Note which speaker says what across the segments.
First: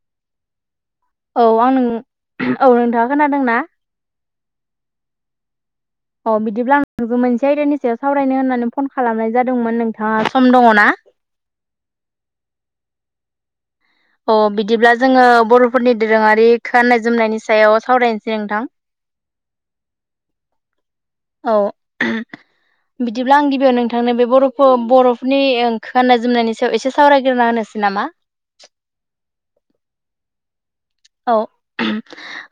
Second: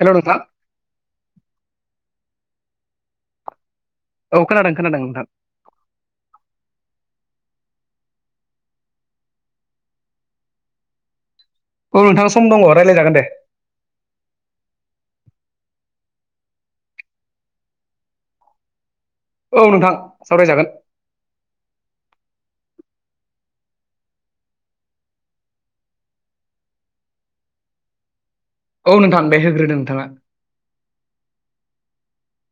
Speaker 1: हेल' नोंथां
Speaker 2: औ आं नों औ नोंथाङा खोनादोंना?
Speaker 1: औ खोनादों खोनादों नोंथां
Speaker 2: अ बिदिब्ला नुगौमोन। बे आयदानि सायाव सावरायनो होननानै फन खालामनाय जादोंमोन नोंथाङा सम दङना?
Speaker 1: औ नोंथां सम दङ रायज्लायजागोन दे।
Speaker 2: अ बिदिब्ला जोङो बर'फोरनि दोरोङारि खाननाय जोमनायनि सायाव सावरायनोसै नोंथां।
Speaker 1: औ नोंथां सावरायजागोन।
Speaker 2: औ बिदिब्ला आं गिबियाव नोंथांनो बे बर'खौ बर'फोरनि गाननाय जोमनायनि सायाव एसे सावरायग्रोना होनो। सि नामा
Speaker 1: औ नोंथां दे होनग्रोदो नोंथाङा।
Speaker 2: औ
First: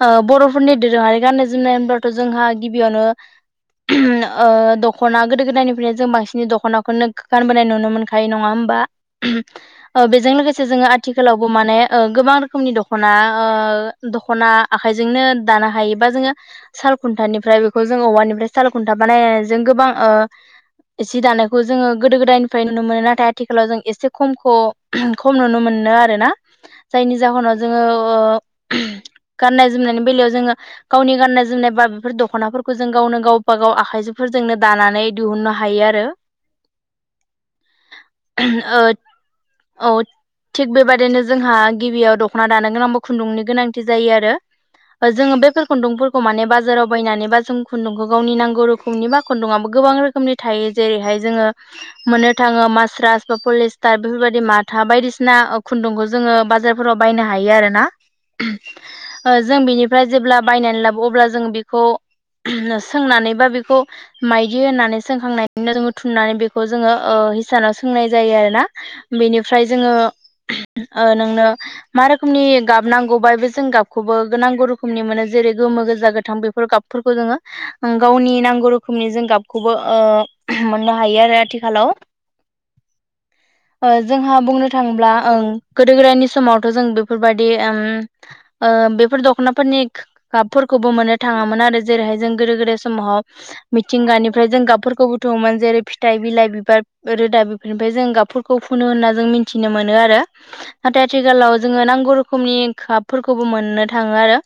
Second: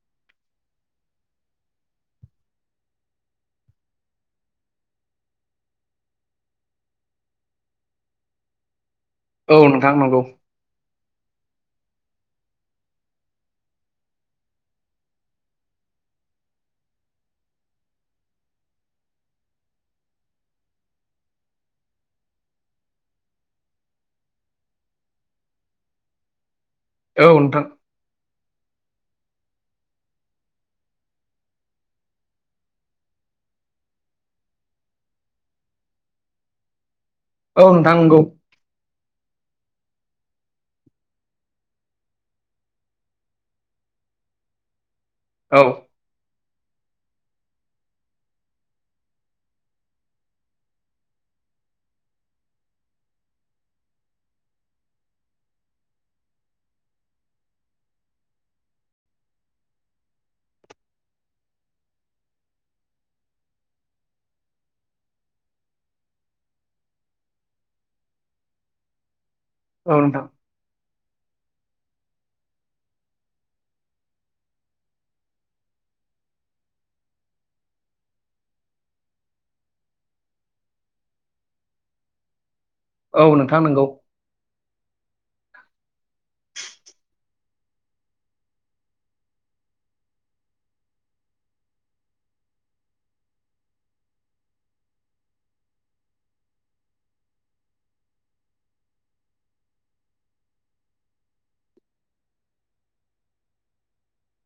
Speaker 2: ओ बर'फोरनि दोरोङारि गाननाय जोमनाय होनब्लाथ' जोंहा गिबियावनो दख'ना गोदो गोदायनिफ्रायनो जों बांसिन दख'नाखौनो गानबोनाय नुनो मोनखायो नङामोन।
Speaker 1: औ नोंथां
Speaker 2: बा
Speaker 1: नंगौ
Speaker 2: बेजों लोगोसे जोङो आथिखालावबो माने गोबां रोखोमनि दख'ना ओ दखना आखायजोंनो दानो हायोबा जोङो साल खुन्थानिफ्राय बेखौ जों औवानि फ्राय साल खुन्था माने जों गोबां ओ जि दानायखौ जोङो गोदो गोदायनिफ्राय नुनो मोनो नाथाय आथिखालाव जों एसे खमखौ खम नुनो मोनो। मोनो आरोना जायनि
Speaker 1: औ
Speaker 2: जाहोनाव
Speaker 1: नोंथां
Speaker 2: जोङो। गाननाय जोमनायनि बेलायाव जोङो गावनि गाननाय जोमनाय बा बेफोर दख'नाफोरखौ जों गावनो गावबा गाव आखाइजों। फोरजोंनो दानानै दिहुननो हायो आरो।
Speaker 1: औ नोंथां नंगौ।
Speaker 2: ओ औ थिग बेबायदिनो जोंहा गिबियाव दख'ना दानो गोनां। खुन्दुंनि गोनांथि जायो आरो जोङो
Speaker 1: औ
Speaker 2: बेफोर खुन्दुंफोरखौ माने बाजार। बाजाराव बायनानै बा जों खुन्दुंखौ गावनि नांगौ रोखोमनि बा खुन्दुंआबो गोबां रोखोमनि थायो जेरैहाय जोङो। मोननो थाङो मास्रास बा पलिस्टार बेफोरबायदि माथा बायदिसिना खुन्दुंखौ जोङो बाजार फोराव बायनो हायो आरोना। ओ जों बेनिफ्राय जेब्ला बायनानै लाबो अब्ला जों बेखौ सोंनानै बा बेखौ माइदि होननानै सोंखांनायनिनो जों थुननानै बेखौ जोङो। हिसानाव सोंनाय जायो आरोना। बेनि ओमफ्राय जोङो
Speaker 1: औ नोंथां
Speaker 2: नोंनो मा रोखोमनि गाबनांगौ बाबो जों गाबखौबो नांगौ रोखोमनि मोनो जेरै गोमो गोजा गोथां बेफोर गाबफोरखौ जोङो गावनि नांगौ रोखोमनि जों गाबखौबो ओ मोननो हायो आरो आथिखालाव।
Speaker 1: औ नोंथां नंगौ
Speaker 2: ओ जोंहा बुंनो थाङोब्ला ओं गोदो गोदायनि समावथ' जों बेफोरबायदि दि उम ओ बेफोर दख'नाफोरनि गाबफोरखौबो मोननो थाङामोन आरो जेरैहाय जों गोदो गोदायनि समाव। मिथिंगानिफ्राय जों गाबफोरखौ बुथुमङोमोन जेरै फिथाइ बिलाइ बिबार रोदा बेफोरनिफ्राय जों गाबफोर खौ फुनो होनना जों मिथिनो मोनो आरो नाथाय आथिखालाव जोंङो नांगौ रोख रोखोमनि गाबफोरखौबो मोननो थाङो आरो।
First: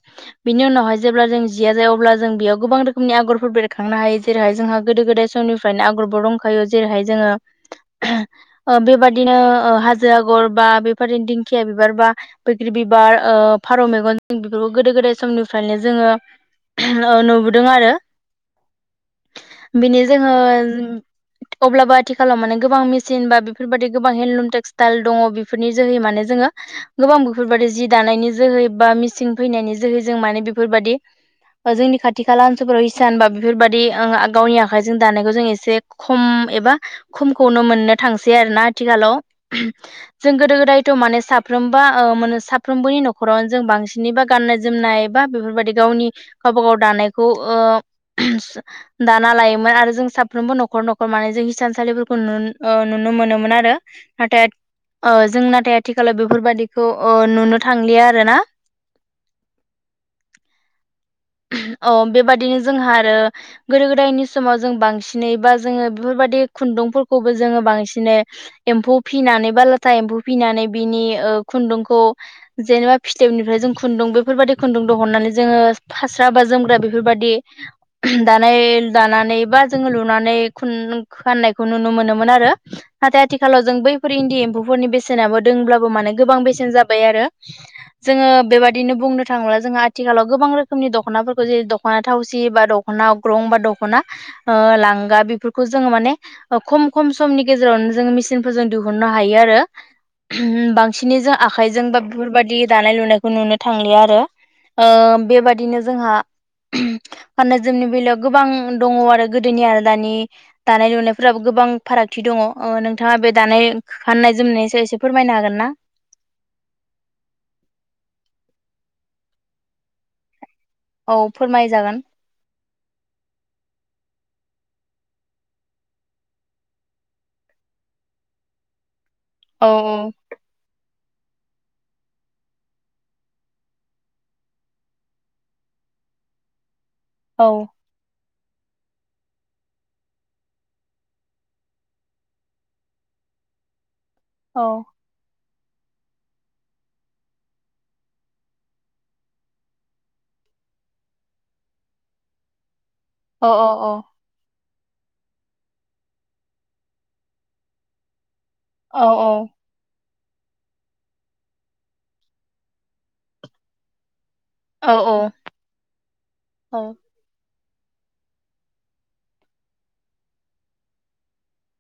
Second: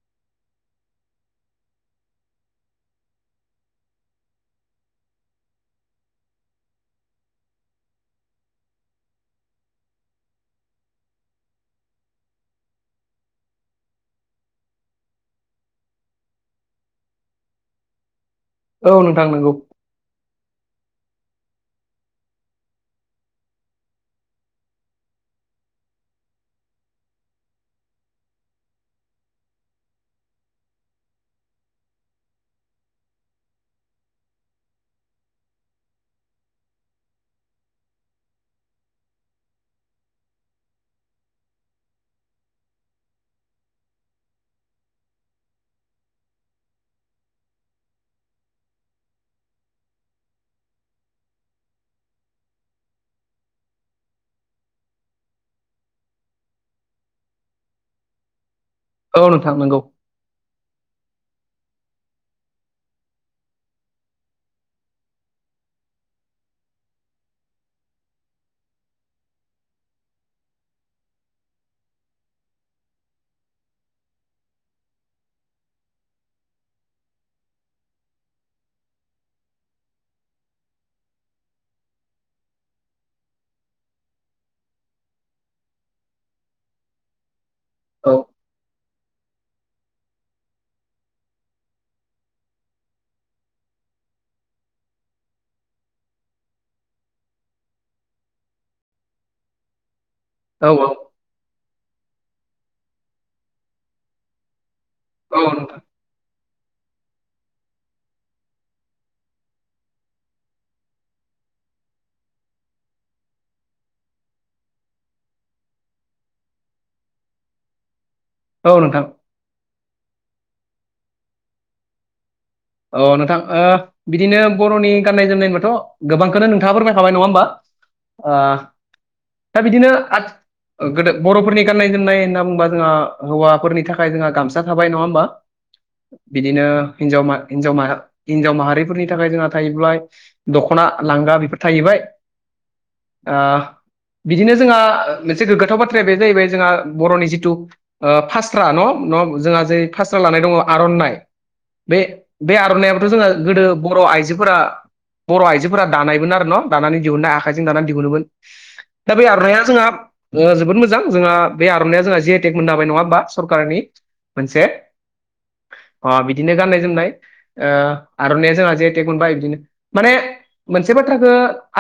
Speaker 2: बिनि उनावहाय जेब्ला जों जिया जाया अब्ला जों बेयाव गोबां गोबां रोखोमनि आगरफोर बेरखांनो हायो जेरैहाय जोंहा गोदो गोदाय समनिफ्रायनो आगरबो दंखायो जेरैहाय जोङो ओ बेबादिनो ओ हाजो आगर बा बेफोर दिंखिया बिबार बा बैग्रि बिबार ओ फारौ मेगन बेफोरखौ गोदो गोदाय समनिफ्रायनो जोङो ओ नुबोदों आरो
Speaker 1: औ नोंथां नंगौ
Speaker 2: बिनि जोङो। अब्लाबो आथिखालाव माने गोबां मेसिन बा बेफोरबादि गोबां हेन्दलुम टेक्सटाइल दङ बेफोरनि जोहै माने माने जोङो। गोबां बेफोरबायदि जि दानायनि जोहै बा मिसिं फैनायनि जोहै जों माने बेफोरबादि ओ जोंनि खाथि खाला ओनसोलफोराव हिसान बा बेफोरबादि गावनि आखाइजों दानायखौ जों एसे खम। एबा खमखौनो मोननो थांसै आरोना आथिखालाव। जों गोदो गोदायथ माने‌ साफ्रोम बा ओ मानो साफ्रोमबोनि नखरावनो जों बांसिनै बा गाननाय जोमनाय बा बेफोरबादि गावनि गावबा गाव दानायखौ ओ [unintelligible] दाना लोयोमोन आरो जों साफ्रोमबो नखर नखर माने जों हिसान सालिफोरखौ नुन ओ नुनो मोनोमोन आरो नाथाय ओ जों नाथाय आथिखालाव बेफोरबादि बेखौ ओ‌ नुनो थांलिया आरो ना
Speaker 1: औ नोंथां नोंगौ
Speaker 2: [unintelligible] औ बेबादिनो जोंहा आरो गोदो गोदायनि समाव जों बांसिनै बा जोङो बेफोरबादि खुन दुं फोरखौबो जोङो बांसिनै एम्फौ फिनानै बा लाथा फिनानै बिनि ओ खुन्दुं खुुंखौ जेनेबा फिथोबनिफ्राय जों खुन्दुं बेफोरबादि खुन्दुं दहननानै जोङो फास्रा बा जोमग्रा बेफोरबादि [unintelligible] दानाय दानानै बा जोङो लुनानै खुन गाननायखौ नुनो मोनोमोन आरो नाथाय आथिखालाव जों बैफोर इन्दि एम्फौफोरनि बेसेनाबो दोंब्लाबो माने गोबां बेसेन जाबाय आरो
Speaker 1: औ
Speaker 2: जोङो बेबादिनो बुंनो थाङोब्ला जोंहा आथिखालाव गोबां रोखोम खोमनि दखनाफोरखौ जेरै दखना थावसि बा दखना अग्रं बा दखना ओ लांगा बेफोरखौ जो जों माने खम खम समनि गेजेरावनो जोङो मेचिनफोरजों दिहुननो हायो आरो [unintelligible]
Speaker 1: औ औ
Speaker 2: बांसिनैजों आखाइजों जोंबा बेफोरबादि दानाय लुनायखौ नुनो थांलिया आरो ओ
Speaker 1: औ नोंथां
Speaker 2: बेबादिनो जोंहा [unintelligible] गाननाय जोमनि बेलायाव गोबां दङ आरो गोदोनि आरो दानि दानाय लुनायफोराबो गोब बां फारागथि दङ ओ नोंथाङा बे दानाय गाननाय जोमनायनि सायाव इसे फोरमायनो हागोन ना? [inaudible]
Speaker 1: औ नोंथां।
Speaker 2: औ फोरमाय जागोन।
Speaker 1: अ नोंथां ओ बिदिनो बरनि गाननाय जोमनाय होमबाथ गोबांखौनो नोंथाङा फोरमाय खाबाय नङा होमबा? आह दा
Speaker 2: औ
Speaker 1: बिदिनो आथ गोदो बरफोरनि गान्नाय जोमनाय होनना बुंबा जोंहा हौवाफोरनि थाखाय जोंहा गामसा थाबाय नङा होमबा बिदिनो हिनजाव मा
Speaker 2: औ
Speaker 1: हिनजाव माहा हिनजाव माहारिफोरनि थाखाय जोंहा थाहैब्लाय दखना लांगा बेफोर थाहैबाय आह बिदिनो
Speaker 2: औ
Speaker 1: जोंहा से गोगाथाव बाथ्राया बे जाहैबाय जोंहा बरनि जिथु ओ फास्रा न न जोंहा जे फास्रा लानाय दङ आरननाइ बे आरनायाबोथ जोंहा
Speaker 2: औ
Speaker 1: गोदो
Speaker 2: औ
Speaker 1: बर आइजोफोरा बर आइजोफोरा दानायमोन आरो न दानानै दिहुनन्नाय आखाइजों दानानै दिहुनोमोन दा बे आरनाया जोंहा ओ जोबोद मोजां जोंहा बे आरनाइया जोंहा जि आइ टेक मोननो हाबाय नङा होमबा सरखारनि मोनसे
Speaker 2: औ
Speaker 1: अ बिदिनो गाननाय जोमनाय ओ आरनाया जोंहा जिआइ टेक मोनबाय बिदिनो माने मोनसे बाथ्राखो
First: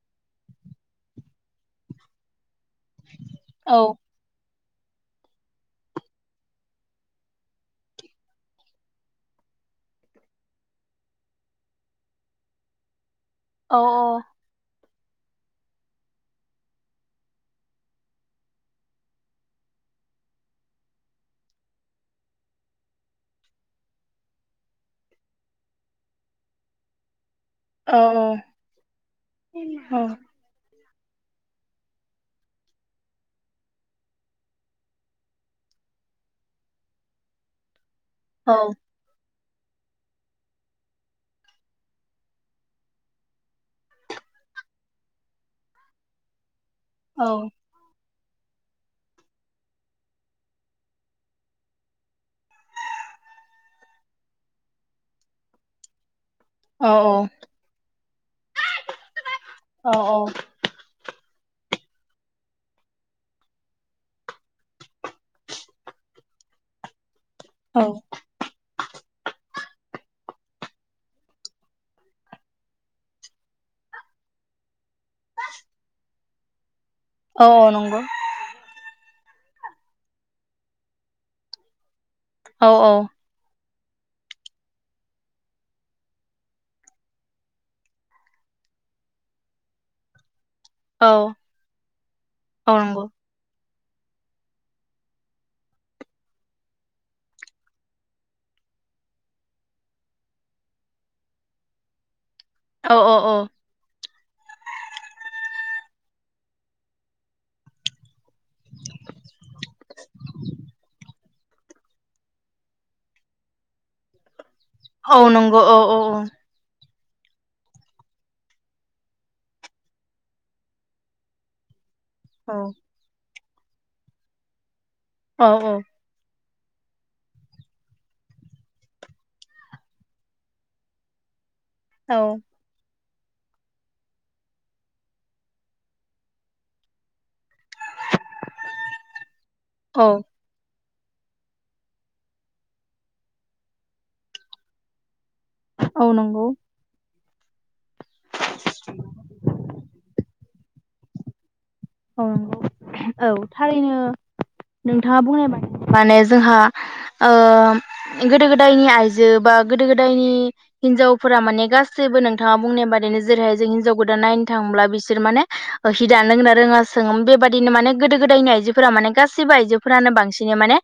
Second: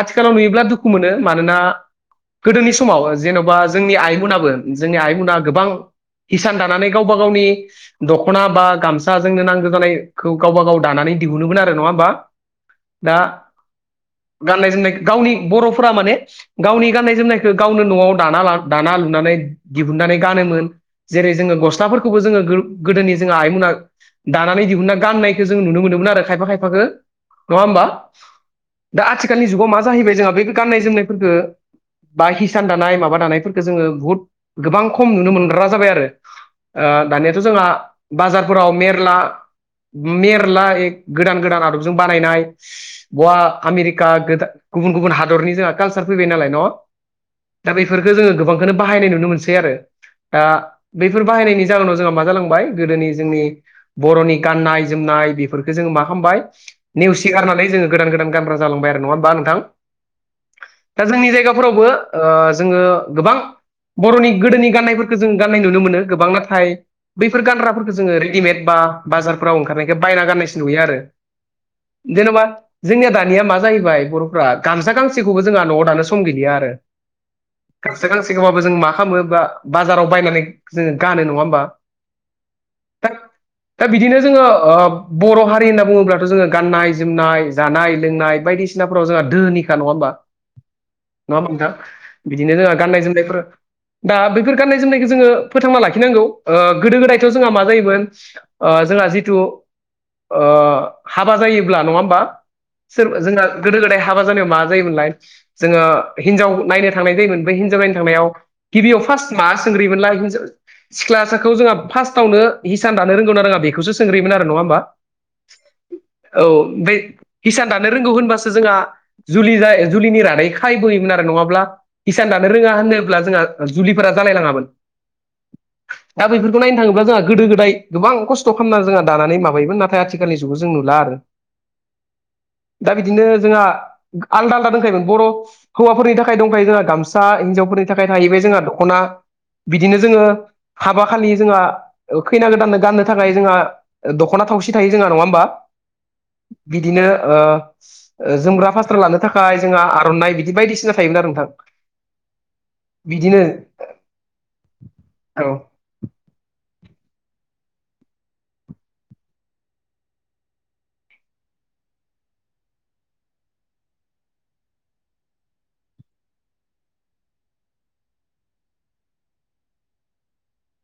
Speaker 1: आथिखालाव नुयोब्ला दुखु मोनो मानोना
Speaker 2: [inaudible]
Speaker 1: गोदोनि समाव जेनबा
Speaker 2: औ
Speaker 1: जोंनि आइमोनाबो जोंनि आइमुना गोबां हिसान दानानै गावबा गावनि दखना बा गामसा जोंनो नांगो जानाय खौ गावबा गाव दानानै दिहुनोमोन आरो नङा होमबा दा
Speaker 2: औ
Speaker 1: गाननाय जोमनाय गावनि बरफोरा माने गावनि गाननाय जोमनायखौ गावनो नआव दाना लाना दाना लुनानै दिहुन नानै गानोमोन जेरै जोङो गस्लाफोरखौबो जोङो गोदो गोदोनि जोंहा आइमोना दानानै दिहुनना गाननायखौ जों नुनो मोनोमोन आरो खायफा खायफाखो नङा होमबा? दा आथिखालनि जुगाव मा जाहैबाय जोंहा बे गाननाय जोमनायफोरखो बा हिसान दानाय माबा दानायफोरखौ जोङो बुहुद गोबां खम नुनो मोनग्रा जाबाय आरो ओ दानियाथ' जोंहा बाजारफोराव मेरला मेरला ए गोदान गोदान आदबजों बानायनाय [unintelligible] गवा आमेरिका गुबुन गुबुन हादरनि जोंहा कालसार फैबाय नालाय न'
Speaker 2: औ।
Speaker 1: गोजो गोबांखौनो बाहायनाय नुनो मोनसै आरो दा बेफोर बाहायनायनि जाहोनाव जोंहा मा जालांबाय गोदोनि जोंनि बर'नि गाननाय जोमनाय बेफोरखौ जोङो मा खामबाय नेवसिगारनानै जोङो गोदान गोदान गानब्रा जालांबाय आरो नङा होमबा नोंथां? दा जोंनि जायगाफोरावबो ओ जोङो गोबां बर'नि गोदोनि गाननायफोरखौ जों गाननाय नुनो मोनो गोबां नाथाय बैफोर गानग्राफोरखौ जोङो रेडिमेड बा बाजारफोराव ओंखारनायखो बायना गाननायसो नुयो आरो जेन'बा जोंनिया दानिया मा जाहैबाय बर'फ्रा गामसा गांसेखौबो जोंहा न'वाव दानो सम गैलिया आरो
Speaker 2: नंगौ
Speaker 1: गामसा गांसे खौबाबो जों मा खामो बा बाजाराव बायनानै जोङो गानो नङा ओमबा
Speaker 2: औ औ
Speaker 1: दा बिदिनो जोङो ओ बर' हारि होनना बुङोब्लाथ' जोङो गाननाय जोमनाय जानाय लोंनाय बायदिसिनाफ्राव जोंहा दोहोनि खा नङा ओमबा
Speaker 2: औ
Speaker 1: नङा ओमबा नोंथां बिदिनो
Speaker 2: औ नंगौ औ
Speaker 1: जोंहा गाननाय जोमनायफोर दा बैफोर गाननाय जोमनायखौ जोङो फोथांना लाखिनांगौ ओ गोदो गोदायथ' जोंहा मा जायोमोन ओ जोंहा जिथु ओ हाबा जायोब्ला नङा ओमबा सोर जोंहा गोदो गोदाय हाबा जानायाव मा जायोमोनलाय जोङो हिनजाव नायनो थांनाय जायोमोन बे हिनजाव नायनो थांनायाव गिबियाव फास मा सोंग्रोयोमोनलाय सिख्लाखौ जोंहा फार्स्टआवनो हिसान दानो रोंगौ आरो आङं बेखौसो सोंग्रोयोमोन आरो बा
Speaker 2: औ नंगौ औ नंगौ औ
Speaker 1: औ ओमफ्राय हिसान दानो रोंगौ होनबासो जोंङा जुलि जा जुलिनि रादै खायबोयोमोन आरो नङाब्ला इसान दानो
Speaker 2: औ
Speaker 1: रोङा होनोब्ला जोंहा जुलिफोरा जालायलाङामोन
Speaker 2: औ औ
Speaker 1: दा बेफोरखौ नायनो थाङोब्ला जोंहा गोदो गोदाय गोबां खस्थ' खालामना जोंङा दानानै माबायोमोन नाथाय आथिखालनि जुगाव जों नुला आरो
Speaker 2: औ
Speaker 1: दा बिदिनो जोंहा आलदा आलदा दोंखायोमोन बर' हौवाफोरनि थाखाय दंखायो जोंहा गामसा हिनजावफोरनि थाखाय थाहैबाय जोंहा दख'ना
Speaker 2: औ
Speaker 1: बिदिनो जोङो हाबा खालि जोंहा खैना गोदाननो गाननो थाखाय जोंहा दख'ना थावसि थायो जोंहा नङा होमबा
Speaker 2: औ नंगौ
Speaker 1: बिदिनो ओ जोमग्रा फास्रा लानो थाखाय जोंहा आर'नाइ बिदि बायदिसिना थायोमोन आरो नोंथां
Speaker 2: औ औ
Speaker 1: बिदिनो
Speaker 2: नंगौ थारैनो नोंथाङा बुंनाय
Speaker 1: औ
Speaker 2: बा माने जोंहा ओ गोदो गोदायनि आइजो बा गोदो गोदायनि हिनजावफोरा माने गासैबो नोंथाङा बुंनाय बादिनो जेरैहाय जों हिनजाव गोदान नायनो थांब्ला बिसोर माने हिदानो रोंगोना रोङा सोङोमोन बेबायादिनो माने गोदो गोदायनि आइजोफोरा माने गासिबो आइजोफोरानो बांसिनै माने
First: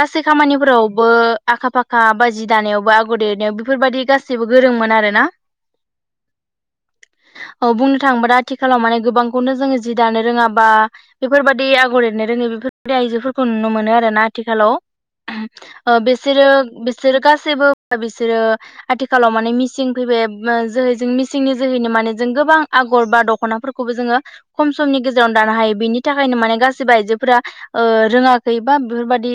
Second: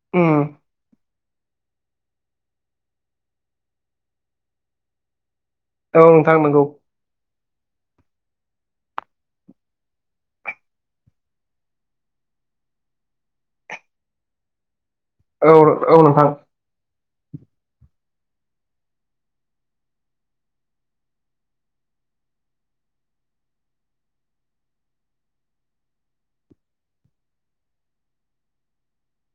Speaker 2: गासै
Speaker 1: उम
Speaker 2: खामानिफोरावबो आखा फाखा बा जि दानायावबो बा आगर देरनायाव बेफोरबायदि गासैबो गोरोंमोन आरो ना
Speaker 1: औ नोंथां नंगौ।
Speaker 2: औ बुंनो थाङोबा दा आथिखालाव माने गोबांखौनो जोङो जि दानो रोङा बा बेफोरबायदि आगर एरनो रोङै बेफोरबायदि आइजोफोरखौ नुनो मोनो आरोना आथिखालाव
Speaker 1: औ औ
Speaker 2: ओ
Speaker 1: नोंथां
Speaker 2: बेसोरो बिसोरो गासैबो बिसोरो आथिखालाव माने मिसिं फैबाय जोहैजों मिसिंनि जोहैनो मा माने जों गोबां आगर बा दख'नाफोरखौबो जोङो खम समनि गेजे रावनो दानो हायो बेनि थाखायनो माने गासिबो आइजोफोरा ओ- रोङाखै बा बेफोरबायदि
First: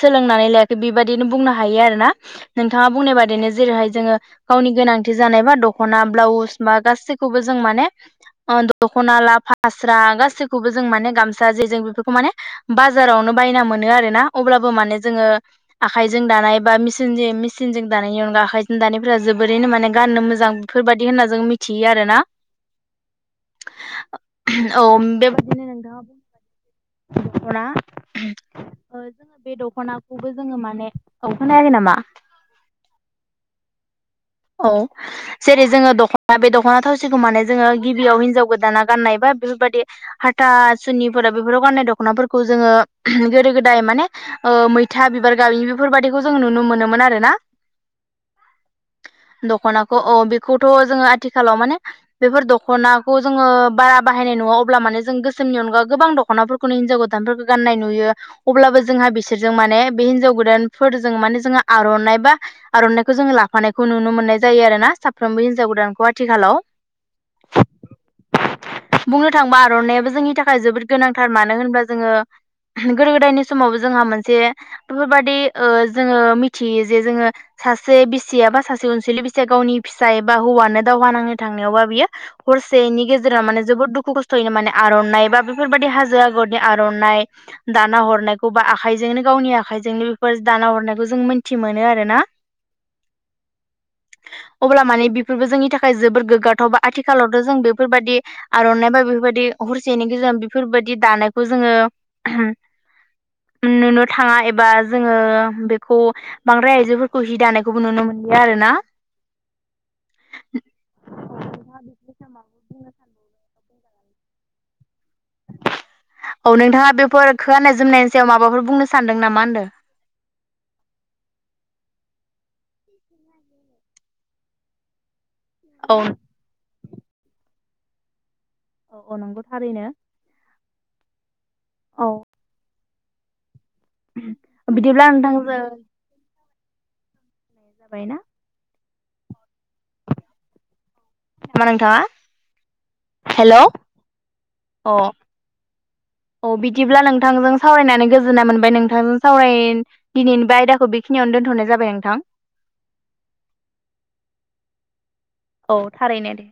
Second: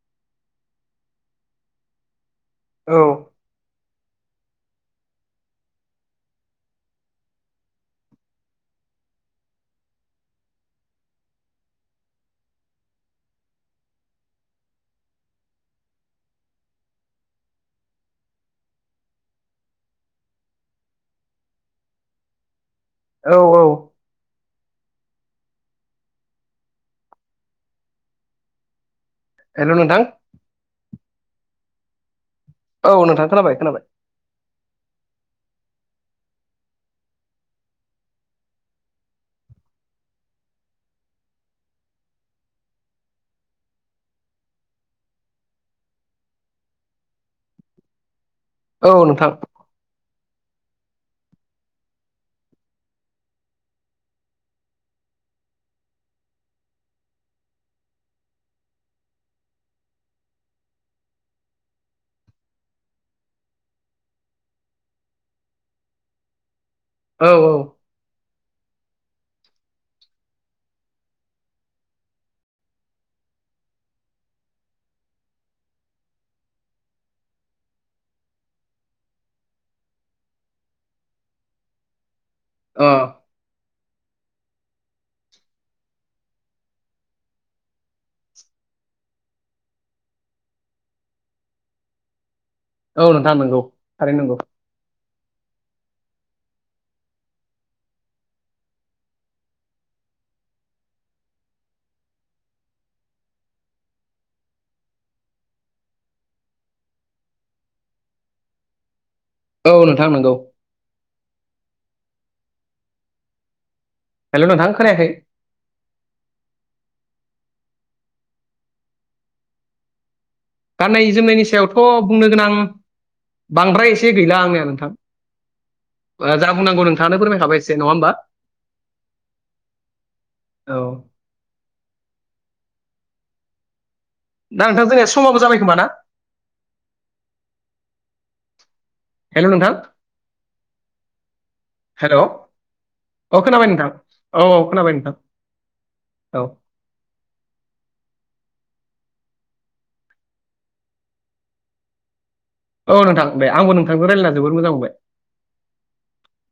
Speaker 2: सोलों बुंनानै लायाखै बेबायदिनो बुंनो हायो आरोना नोंथाङा
Speaker 1: औ
Speaker 2: बुंनाय बादिनो जेरैहाय जोङो गावनि गोनांथि जानायबा दख'ना ब्लाउस बा गासैखौबो जों माने ओ द खना ला फास [unintelligible] स्रा गासैखौबो जों माने गामसा जे जों बेफोरखौ माने बाजारावनो बायना मोनो आरोना अब्लाबो माने जोङो आखाइजों दानाय बान मेसिनजों मेसिनजों दानायनि अनगा आखाइजों दानायफोरा जोबोरैनो माने गाननो मोजां बेफोरबायदि होनना जों मिथियो आरोना
Speaker 1: औ औ
Speaker 2: औ बेबायददिनो नोंथाङाना [inaudible] बे
Speaker 1: हेल' नोंथां
Speaker 2: दख'नाखौबो जोङो माने औ खोनयाखै नामा?
Speaker 1: औ नोंथां खोनाबाय खोनाबाय
Speaker 2: औ जेरै जोङो दख'ना बे दख'ना थावसिखौ माने जोङो गिबियाव हिनजाव गोदाना गाननाय बा बेफोरबायादि हाथा सुनिफोराव बेफोराव गाननाय दख'नाफोरखौ जोङो गोदो गोदाय माने ओ मैथा बिबार गाबि बेफोरबायाददिखौ जों नुनो मोनोमोन आरो ना
Speaker 1: औ नोंथां
Speaker 2: अ बेखौथ' जोङो आथिखालाव माने बेफोर दख'नाखौ जोङो बारा बाहायनाय नङा अब्ला माने जों गोसोमनि अनगा गोबां दख'नाफोरखौनो हिनजाव गोदानफोरखौ गाननाय नुयो अब्लाबो जोंहा बिसोरजों माने बे हिनजाव गोदानफोरजों माने जोङो आर'नाइ बा आर'नाइखौ जों ला फानायखौ नुनो मोननाय जायो आरोना साफ्रोमबो हिन्जाव गोदानखौ आथिखालाव।
Speaker 1: औ औ
Speaker 2: बुंनो थाङोबा आर'नायइाबो जोंनि थाखाय जोबोद गोनांथार मानो होनबा जोङो गोदो गोदायनि समाव जोंहा मोनसे बेफोरबाददि ओ जोङो मिथियो जे जोङो सासे बिसिया बा सासे अनसुलि बिसिया गावनि फिसाय बा हौवानो दावहा नांनो थांनायावबा बियो
Speaker 1: अ
Speaker 2: हरसेनि गेजेरा माने जोबोद दुखु खस्थ'यैनो माने आर'नाइ बा बेफोरबादि हाजो आगरनि आर'नाइ दाना हरनायखौ बा आखाय जोंनो गावनि आखाइजोंनो बेफोर दाना हरनायखौ जों मोनथि मोनो आरो ना
Speaker 1: औ नोंथां नंगौ थारैनो नंगौ
Speaker 2: अब्ला माने बेफोरबो जोंनि थाखाय जोबोर गोग्गाथाव बा आथिखालावथ' जों बेफोरबायदि आर'नाइ बा बेफोरबादि हरसेनि गेजेराव बेफोरबायदि दानायखौ जोङो नुनो थाङा एबा जोङो बेखौ बांद्राय आइजोफोरखौ हिदानाय खौबो नुनो मोनलिया आरो ना
Speaker 1: औ नोंथां नंगौ हेल' नोंथां खोनायाखै
Speaker 2: औ नोंथाङा बेफोर ख गान्नाय जोमनायनि सायाव माबाफोर बुंनो सानदों नामा होनदों
Speaker 1: गाननाय जोमनायनि सायावथ' बुंनो गोनां बांद्राय एसे गैला आंनिया नोंथां
Speaker 2: औ
Speaker 1: जा बुंनांगौ नोंथाङानो फोरमायखाबाय एसे नङा होमबा
Speaker 2: अ अ नंगौ थारैनो
Speaker 1: औ
Speaker 2: औ
Speaker 1: दा नोंथां
Speaker 2: बिदिब्ला
Speaker 1: जोंनिया समावबो
Speaker 2: नोंथांजों
Speaker 1: जाबाय खोमा ना
Speaker 2: जाबायना
Speaker 1: हेल' नोंथां
Speaker 2: नामा नोंथाङा
Speaker 1: हेल' औ
Speaker 2: हेल'
Speaker 1: खोनाबाय नोंथां औ औ खोनाब
Speaker 2: अ
Speaker 1: नोंथां
Speaker 2: औ बिदिब्ला नोंथांजों सावरायनानै गोजोननाय मोन बाय नोंथांजों सावराय दिनैनि बे आयदाखौ बेखिनियावनो दोनथ'नाय जाबाय नोंथां
Speaker 1: औ नोंथां बे आंबो नोंथांजों रायलायना जोबोर मोजां मोनबाय
Speaker 2: औ थारैनो दे।